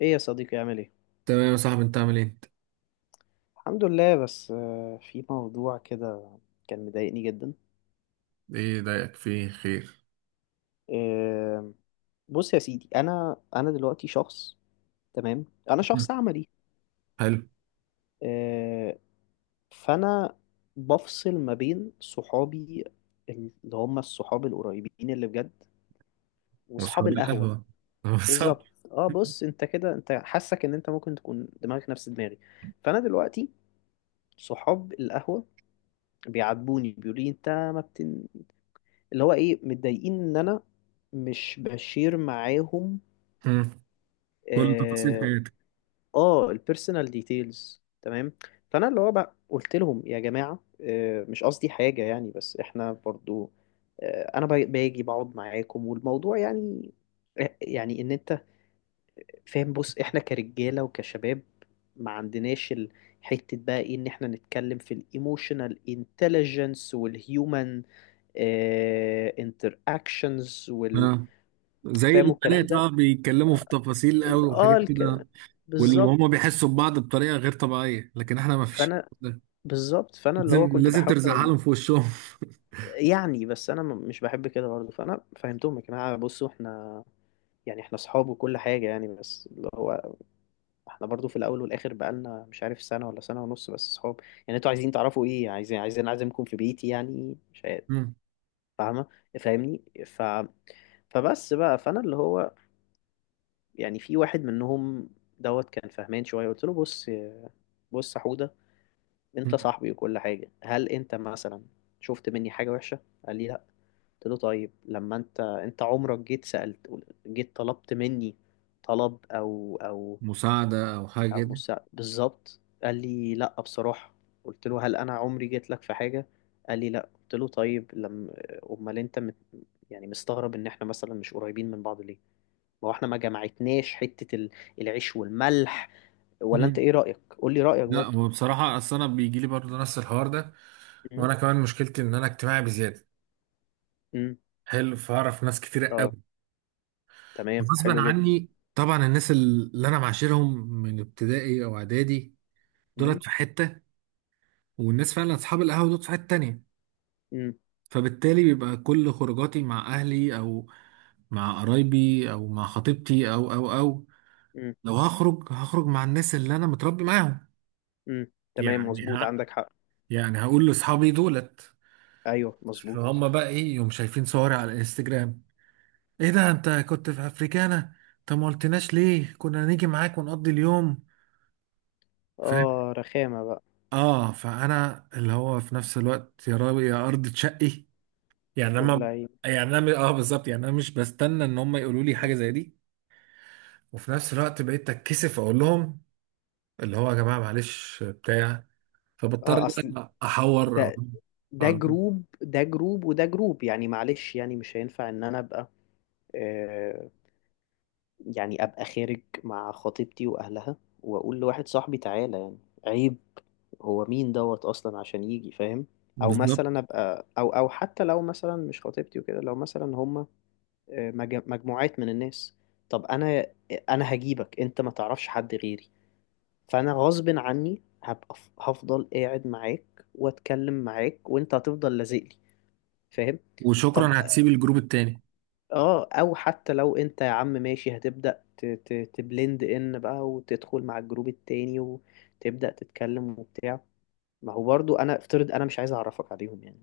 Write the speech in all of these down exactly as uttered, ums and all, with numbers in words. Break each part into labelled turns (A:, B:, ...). A: ايه يا صديقي، عامل ايه؟
B: تمام يا صاحبي، انت عامل ايه انت؟
A: الحمد لله. بس آه، في موضوع كده كان مضايقني جدا.
B: ايه ضايقك؟ فيه خير؟
A: آه، بص يا سيدي، انا انا دلوقتي شخص. تمام، انا
B: مم.
A: شخص عملي.
B: حلو.
A: آه، فانا بفصل ما بين صحابي، اللي هم الصحاب القريبين اللي بجد، وصحاب
B: واصحاب
A: القهوة.
B: القهوة بالظبط.
A: بالظبط. اه، بص، انت كده انت حاسك ان انت ممكن تكون دماغك نفس دماغي. فانا دلوقتي صحاب القهوة بيعاتبوني، بيقولوا لي انت ما بتن... اللي هو ايه، متضايقين ان انا مش بشير معاهم.
B: مم. كل تفاصيل
A: اه,
B: حياتك.
A: آه البيرسونال ديتيلز، تمام. فانا اللي هو بقى قلت لهم يا جماعه، آه مش قصدي حاجه يعني، بس احنا برضو، آه انا باجي باجي بقعد معاكم، والموضوع يعني، آه، يعني ان انت فاهم. بص، احنا كرجاله وكشباب، ما عندناش ال- حته بقى، ايه ان احنا نتكلم في الايموشنال انتليجنس والهيومن انتر اكشنز.
B: اه، زي
A: فاهموا الكلام
B: البنات
A: ده؟
B: اه بيتكلموا في تفاصيل قوي
A: اه
B: وحاجات كده.
A: الك...
B: واللي
A: بالظبط.
B: هم بيحسوا ببعض بطريقة غير طبيعية، لكن احنا ما فيش
A: فانا
B: ده.
A: بالظبط فانا اللي هو
B: لازم
A: كنت
B: لازم
A: بحاول
B: ترزعها
A: اقول
B: لهم في وشهم.
A: يعني. بس انا م- مش بحب كده برضه. فانا فهمتهم، يا جماعه بصوا، احنا يعني احنا اصحاب وكل حاجه يعني، بس اللي هو احنا برضه في الاول والاخر بقالنا مش عارف سنه ولا سنه ونص، بس اصحاب يعني. انتوا عايزين تعرفوا ايه؟ عايزين عايزين اعزمكم في بيتي يعني؟ مش عارف.
B: مم.
A: فاهمه؟ فاهمني؟ ف فبس بقى، فانا اللي هو يعني في واحد منهم دوت كان فهمان شويه. قلت له بص، بص يا حوده، انت
B: مم.
A: صاحبي وكل حاجة. هل انت مثلا شفت مني حاجة وحشة؟ قال لي لا. قلت له طيب، لما انت انت عمرك جيت سألت، جيت طلبت مني طلب، او او
B: مساعدة او حاجة
A: او
B: كده.
A: مساعدة؟ بالظبط. قال لي لا بصراحة. قلت له هل انا عمري جيت لك في حاجة؟ قال لي لا. قلت له طيب لما، امال انت مت... يعني مستغرب ان احنا مثلا مش قريبين من بعض ليه؟ ما هو احنا ما جمعتناش حتة ال- العيش والملح. ولا انت
B: مم.
A: ايه رأيك؟ قول لي رأيك
B: لا،
A: برضه.
B: هو بصراحة أصل أنا بيجي لي برضه نفس الحوار ده.
A: امم
B: وأنا كمان مشكلتي إن أنا اجتماعي بزيادة.
A: امم
B: حلو، فأعرف ناس كتير
A: اه، تمام،
B: غصبا
A: حلو جدا.
B: عني. طبعا الناس اللي انا معاشرهم من ابتدائي او اعدادي
A: امم
B: دولت في حته، والناس فعلا اصحاب القهوه دول في حته تانية.
A: امم
B: فبالتالي بيبقى كل خروجاتي مع اهلي او مع قرايبي او مع خطيبتي او او او.
A: امم
B: لو هخرج هخرج مع الناس اللي انا متربي معاهم.
A: امم تمام،
B: يعني
A: مظبوط،
B: ه...
A: عندك حق.
B: يعني هقول لاصحابي دولت:
A: ايوه، مظبوط.
B: فهم بقى ايه، يوم شايفين صوري على الانستجرام: ايه ده، انت كنت في افريكانا؟ طب ما قلتناش ليه، كنا نيجي معاك ونقضي اليوم.
A: اه، رخامه بقى.
B: اه، فانا اللي هو في نفس الوقت يا رب يا ارض تشقي. يعني انا
A: وبلاي.
B: يعني انا اه بالظبط، يعني انا مش بستنى ان هم يقولوا لي حاجه زي دي. وفي نفس الوقت بقيت اتكسف اقول لهم اللي هو يا جماعه، معلش بتاع. فبضطر إن
A: اه، اصل
B: أنا احور او
A: ده ده
B: أو-
A: جروب، ده جروب، وده جروب، يعني معلش، يعني مش هينفع ان انا ابقى، آه يعني ابقى خارج مع خطيبتي واهلها واقول لواحد صاحبي تعالى؟ يعني عيب. هو مين دوت اصلا عشان يجي فاهم؟ او
B: بالظبط.
A: مثلا ابقى، او او حتى لو مثلا مش خطيبتي وكده، لو مثلا هما مج- مجموعات من الناس. طب انا انا هجيبك انت ما تعرفش حد غيري. فانا غصب عني هبقى ف- هفضل قاعد معاك واتكلم معاك، وانت هتفضل لازق لي، فاهم؟ طب،
B: وشكرا، هتسيب الجروب التاني.
A: اه، او حتى لو انت يا عم ماشي، هتبدأ ت- ت- تبلند ان بقى، وتدخل مع الجروب التاني وتبدأ تتكلم وبتاع. ما هو برضو انا افترض انا مش عايز اعرفك عليهم يعني.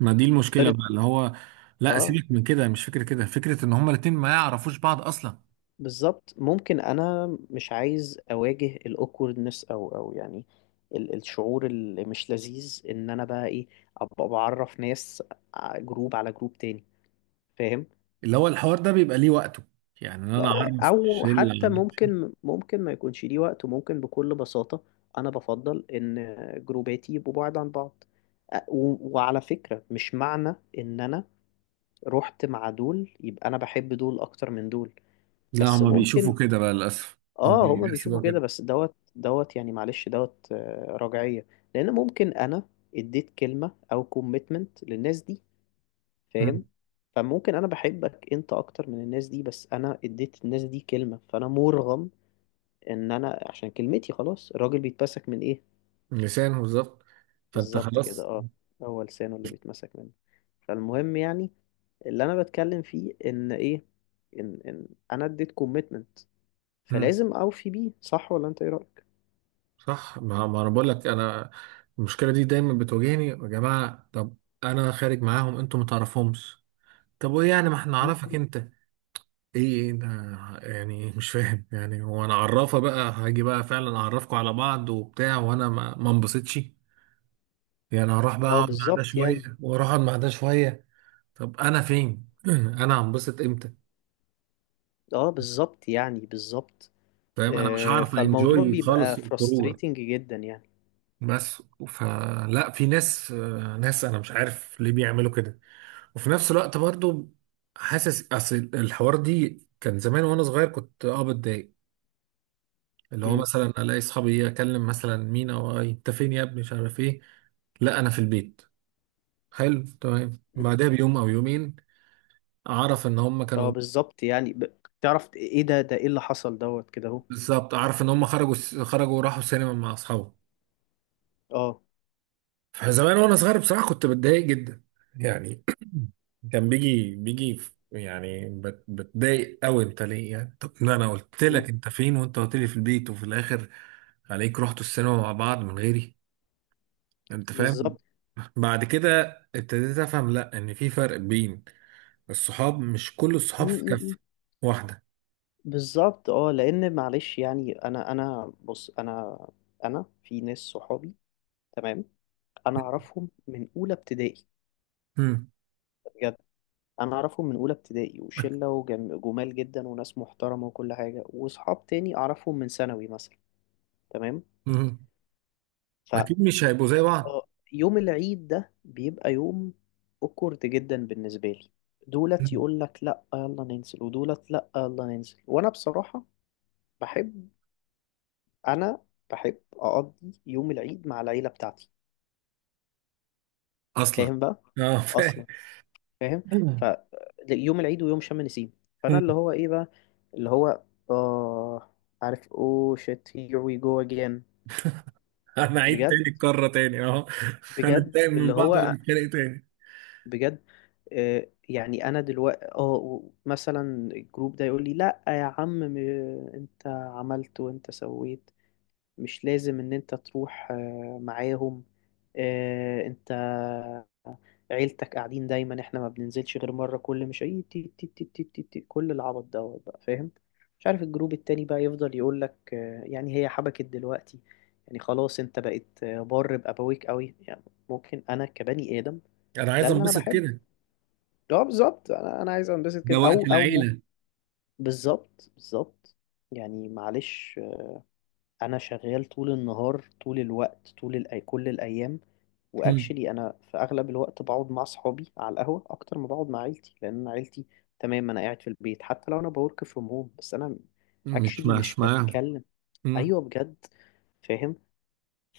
B: ما دي المشكله
A: افترض.
B: بقى اللي هو. لا،
A: اه،
B: سيبك من كده، مش فكره كده، فكره ان هم الاتنين ما يعرفوش بعض اصلا.
A: بالظبط. ممكن انا مش عايز اواجه الاوكوردنس، او او يعني ال- الشعور اللي مش لذيذ، ان انا بقى ايه، ابقى بعرف ناس ع- جروب على جروب تاني، فاهم؟
B: اللي هو الحوار ده بيبقى ليه وقته، يعني إن انا
A: لا،
B: اعرف
A: او
B: الشله.
A: حتى ممكن ممكن ما يكونش ليه وقت، وممكن بكل بساطة انا بفضل ان جروباتي يبقوا بعاد عن بعض. أ- و- وعلى فكرة، مش معنى ان انا رحت مع دول يبقى انا بحب دول اكتر من دول.
B: لا،
A: بس
B: هما بيشوفوا
A: ممكن،
B: كده بقى للأسف. هما
A: اه، هما بيشوفوا
B: بيحسبوها
A: كده.
B: كده.
A: بس دوت دوت يعني معلش، دوت، آه، رجعية. لان ممكن انا اديت كلمة او كوميتمنت للناس دي، فاهم؟
B: مم.
A: فممكن انا بحبك انت اكتر من الناس دي، بس انا اديت الناس دي كلمة، فانا مرغم، ان انا عشان كلمتي. خلاص، الراجل بيتمسك من ايه؟
B: لسانه بالظبط. فأنت
A: بالظبط كده،
B: خلاص.
A: اه. هو لسانه اللي بيتمسك منه. فالمهم يعني، اللي انا بتكلم فيه ان ايه، ان ان انا اديت كوميتمنت،
B: مم.
A: فلازم اوفي بيه. صح ولا انت ايه رأيك؟
B: صح. ما, ما أنا بقول لك أنا المشكلة دي دايما بتواجهني. يا جماعة، طب أنا خارج معاهم أنتوا ما تعرفهمش. طب وإيه يعني، ما إحنا نعرفك أنت. إيه، أنا يعني مش فاهم، يعني هو أنا عرافة بقى هاجي بقى فعلا أعرفكم على بعض وبتاع، وأنا ما ما انبسطش. يعني هروح بقى
A: اه،
B: أقعد مع ده
A: بالظبط يعني.
B: شوية، وأروح أقعد مع ده شوية. طب أنا فين؟ أنا هنبسط إمتى؟
A: اه بالظبط يعني بالظبط.
B: فاهم، انا مش
A: آه،
B: هعرف
A: فالموضوع
B: انجوي
A: بيبقى
B: خالص الخروجه.
A: frustrating جدا يعني.
B: بس فلا، في ناس، آه، ناس انا مش عارف ليه بيعملوا كده. وفي نفس الوقت برضو حاسس، اصل الحوار دي كان زمان وانا صغير كنت اه بتضايق. اللي هو
A: امم
B: مثلا الاقي اصحابي اكلم مثلا مينا: وانت فين يا ابني، مش عارف ايه. لا، انا في البيت. حلو تمام. بعدها بيوم او يومين اعرف ان هم
A: اه،
B: كانوا.
A: بالظبط يعني، ب... تعرف ايه، ده ده ايه اللي حصل دوت كده، اهو.
B: بالظبط، اعرف ان هم خرجوا خرجوا وراحوا سينما مع اصحابهم.
A: اه.
B: فزمان وانا صغير بصراحه كنت بتضايق جدا. يعني كان بيجي بيجي في- يعني بت- بتضايق قوي. انت ليه يعني، طب إن انا قلت
A: مم.
B: لك انت فين، وانت قلت لي في البيت، وفي الاخر عليك رحتوا السينما مع بعض من غيري. انت فاهم؟
A: بالظبط.
B: بعد كده ابتديت افهم لا، ان في فرق بين الصحاب. مش كل
A: مم،
B: الصحاب في
A: مم، مم.
B: كفه واحده.
A: بالظبط، اه. لان معلش يعني، انا انا بص، انا انا في ناس صحابي، تمام، انا اعرفهم من اولى ابتدائي.
B: مم.
A: بجد، انا اعرفهم من اولى ابتدائي، وشله وجم- جمال جدا، وناس محترمه وكل حاجه. واصحاب تاني اعرفهم من ثانوي مثلا، تمام.
B: مم.
A: ف
B: اكيد مش هيبقوا زي بعض.
A: آه، يوم العيد ده بيبقى يوم اوكورد جدا بالنسبه لي. دولت
B: مم.
A: يقول لك لا، يلا ننزل، ودولت لا، يلا ننزل. وانا بصراحه بحب، انا بحب اقضي يوم العيد مع العيله بتاعتي،
B: اصلا.
A: فاهم بقى؟
B: اه، فاهم.
A: اصلا، فاهم؟ ف يوم العيد، ويوم شم النسيم، فانا اللي هو ايه بقى، اللي هو، اه، عارف، اوه شيت، هير وي جو اجين.
B: انا عيد
A: بجد.
B: تاني، الكرة تاني اهو.
A: بجد،
B: هنتضايق من
A: اللي
B: بعض
A: هو،
B: ونتخانق تاني.
A: بجد. آه، يعني انا دلوقتي اه مثلا، الجروب ده يقول لي، لا يا عم، م- انت عملت وانت سويت، مش لازم ان انت تروح آه، معاهم. آه، انت عيلتك قاعدين دايما، احنا ما بننزلش غير مرة كل، مش اي تي تي تي تي تي تي، كل العبط دوت بقى، فاهم؟ مش عارف الجروب التاني بقى يفضل يقول لك، آه، يعني هي حبكت دلوقتي، يعني خلاص انت بقيت آه، بار بأبويك قوي يعني. ممكن انا، كبني آدم،
B: انا
A: ده
B: عايز
A: اللي انا
B: انبسط
A: بحبه.
B: كده.
A: اه، بالظبط. انا انا عايز انبسط
B: ده
A: كده،
B: وقت
A: او او م...
B: العيلة.
A: بالظبط، بالظبط. يعني معلش، انا شغال طول النهار، طول الوقت، طول الأي... كل الايام.
B: مم.
A: واكشلي انا في اغلب الوقت بقعد مع اصحابي على القهوه اكتر ما بقعد مع عيلتي، لان أنا عيلتي، تمام، انا قاعد في البيت حتى لو انا بورك فروم هوم. بس انا
B: مش
A: اكشلي مش
B: مش معاهم.
A: بتكلم.
B: مم.
A: ايوه، بجد، فاهم؟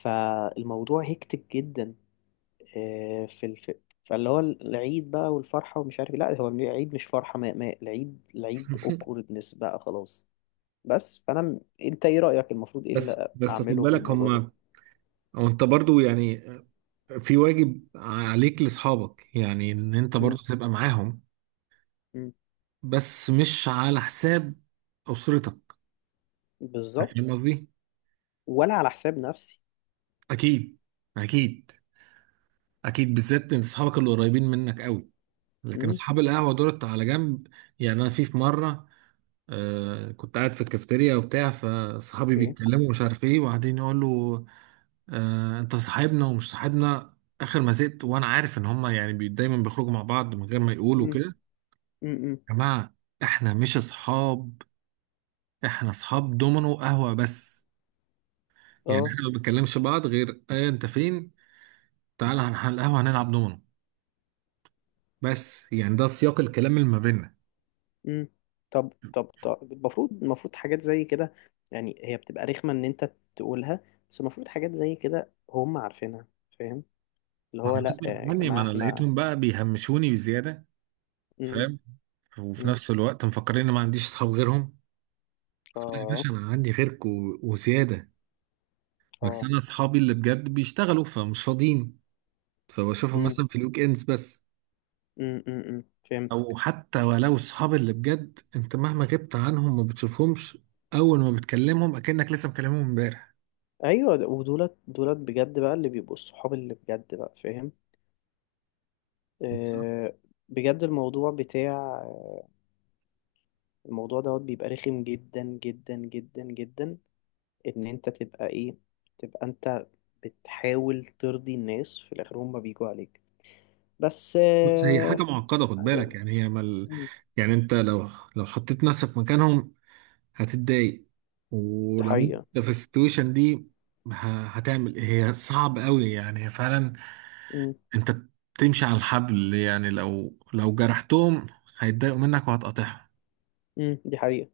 A: فالموضوع هيكتك جدا. آه، في الف... فاللي هو العيد بقى والفرحة ومش عارف إيه. لا، هو العيد مش فرحة. ما... ما... العيد العيد awkwardness بقى، خلاص. بس فأنا م- أنت إيه رأيك، المفروض إيه
B: بس
A: اللي
B: بس خد
A: أعمله في
B: بالك
A: الموضوع ده؟
B: هم، وانت برضو يعني في واجب عليك لاصحابك، يعني ان انت
A: مم.
B: برضو تبقى معاهم.
A: مم.
B: بس مش على حساب اسرتك. فاهم
A: بالظبط.
B: قصدي؟
A: ولا على حساب نفسي.
B: اكيد، اكيد، اكيد. بالذات ان اصحابك اللي قريبين منك قوي. لكن
A: مم.
B: اصحاب القهوه دولت على جنب. يعني انا في في مره، آه كنت قاعد في الكافتيريا وبتاع. فصحابي
A: أوكي.
B: بيتكلموا ومش عارف ايه، وبعدين يقول له: آه، انت صاحبنا ومش صاحبنا. اخر ما زهقت وانا عارف ان هما يعني بي دايما بيخرجوا مع بعض من غير ما يقولوا
A: مم.
B: كده.
A: مم. مم.
B: يا جماعه، احنا مش اصحاب، احنا اصحاب دومينو قهوه بس. يعني
A: أه.
B: احنا ما بنتكلمش بعض غير: ايه انت فين، تعالى هنروح على القهوه هنلعب دومينو. بس يعني ده سياق الكلام اللي ما بيننا.
A: مم. طب، طب، طب، المفروض المفروض حاجات زي كده، يعني هي بتبقى رخمة إن أنت تقولها، بس المفروض حاجات زي كده هم عارفينها، فاهم؟ اللي
B: مع
A: هو لا
B: الناس من
A: يا
B: عني، ما
A: جماعة،
B: انا
A: إحنا.
B: لقيتهم بقى بيهمشوني بزياده.
A: مم.
B: فاهم؟ وفي
A: مم.
B: نفس الوقت مفكرين ان ما عنديش اصحاب غيرهم. يا
A: اه.
B: باشا، انا عندي غيرك و- وزياده. بس
A: اه.
B: انا اصحابي اللي بجد بيشتغلوا، فمش فاضيين. فبشوفهم
A: امم
B: مثلا في الويك اندز بس.
A: امم امم،
B: او
A: فهمتك.
B: حتى ولو الصحاب اللي بجد، انت مهما غبت عنهم ما بتشوفهمش. اول ما بتكلمهم اكنك لسه مكلمهم امبارح.
A: ايوه، ودولت، دولت بجد بقى، اللي بيبقوا الصحاب اللي بجد بقى، فاهم؟ آه، بجد. الموضوع بتاع الموضوع دوت بيبقى رخم، جدا جدا جدا جدا، ان انت تبقى ايه، تبقى انت بتحاول ترضي الناس، في الاخر هم بيجوا عليك. بس
B: بص، هي
A: آه،
B: حاجه معقده، خد بالك.
A: بعدين.
B: يعني هي مل...
A: مم.
B: يعني انت لو لو حطيت نفسك مكانهم هتتضايق.
A: دي
B: ولو
A: حقيقة.
B: انت في السيتويشن دي ه- هتعمل إيه؟ هي صعب قوي، يعني هي فعلا
A: مم.
B: انت تمشي على الحبل. يعني لو لو جرحتهم هيتضايقوا منك وهتقاطعهم.
A: مم. دي حقيقة.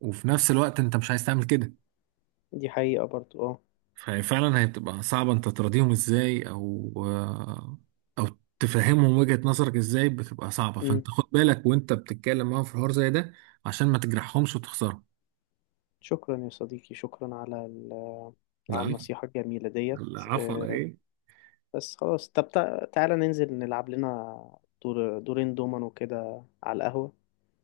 B: وفي نفس الوقت انت مش عايز تعمل كده.
A: دي حقيقة برضو، اه.
B: ففعلا هي بتبقى صعبة. انت تراضيهم ازاي، او او تفهمهم وجهة نظرك ازاي؟ بتبقى صعبة.
A: مم.
B: فانت خد بالك وانت بتتكلم معاهم في حوار زي ده عشان ما تجرحهمش وتخسرهم.
A: شكرا يا صديقي، شكرا على ال... على
B: العفو.
A: النصيحة الجميلة ديت.
B: العفو على
A: آه،
B: ايه.
A: بس خلاص، طب تع- تعالى ننزل نلعب لنا دور، دورين دومينو كده على القهوة.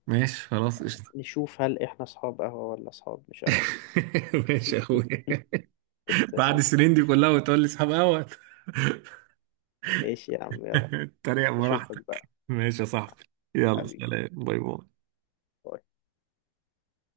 B: ماشي خلاص، قشطة.
A: نشوف هل احنا اصحاب قهوة ولا اصحاب مش قهوة.
B: ماشي يا اخويا.
A: قشطة يا
B: بعد
A: صديقي،
B: السنين دي
A: قشطة.
B: كلها وتقول لي اصحاب قهوة.
A: ايش يا عم، يلا.
B: تريق
A: اشوفك بقى،
B: براحتك، ماشي يا صاحبي. يلا،
A: حبيبي.
B: سلام، باي باي.
A: باي.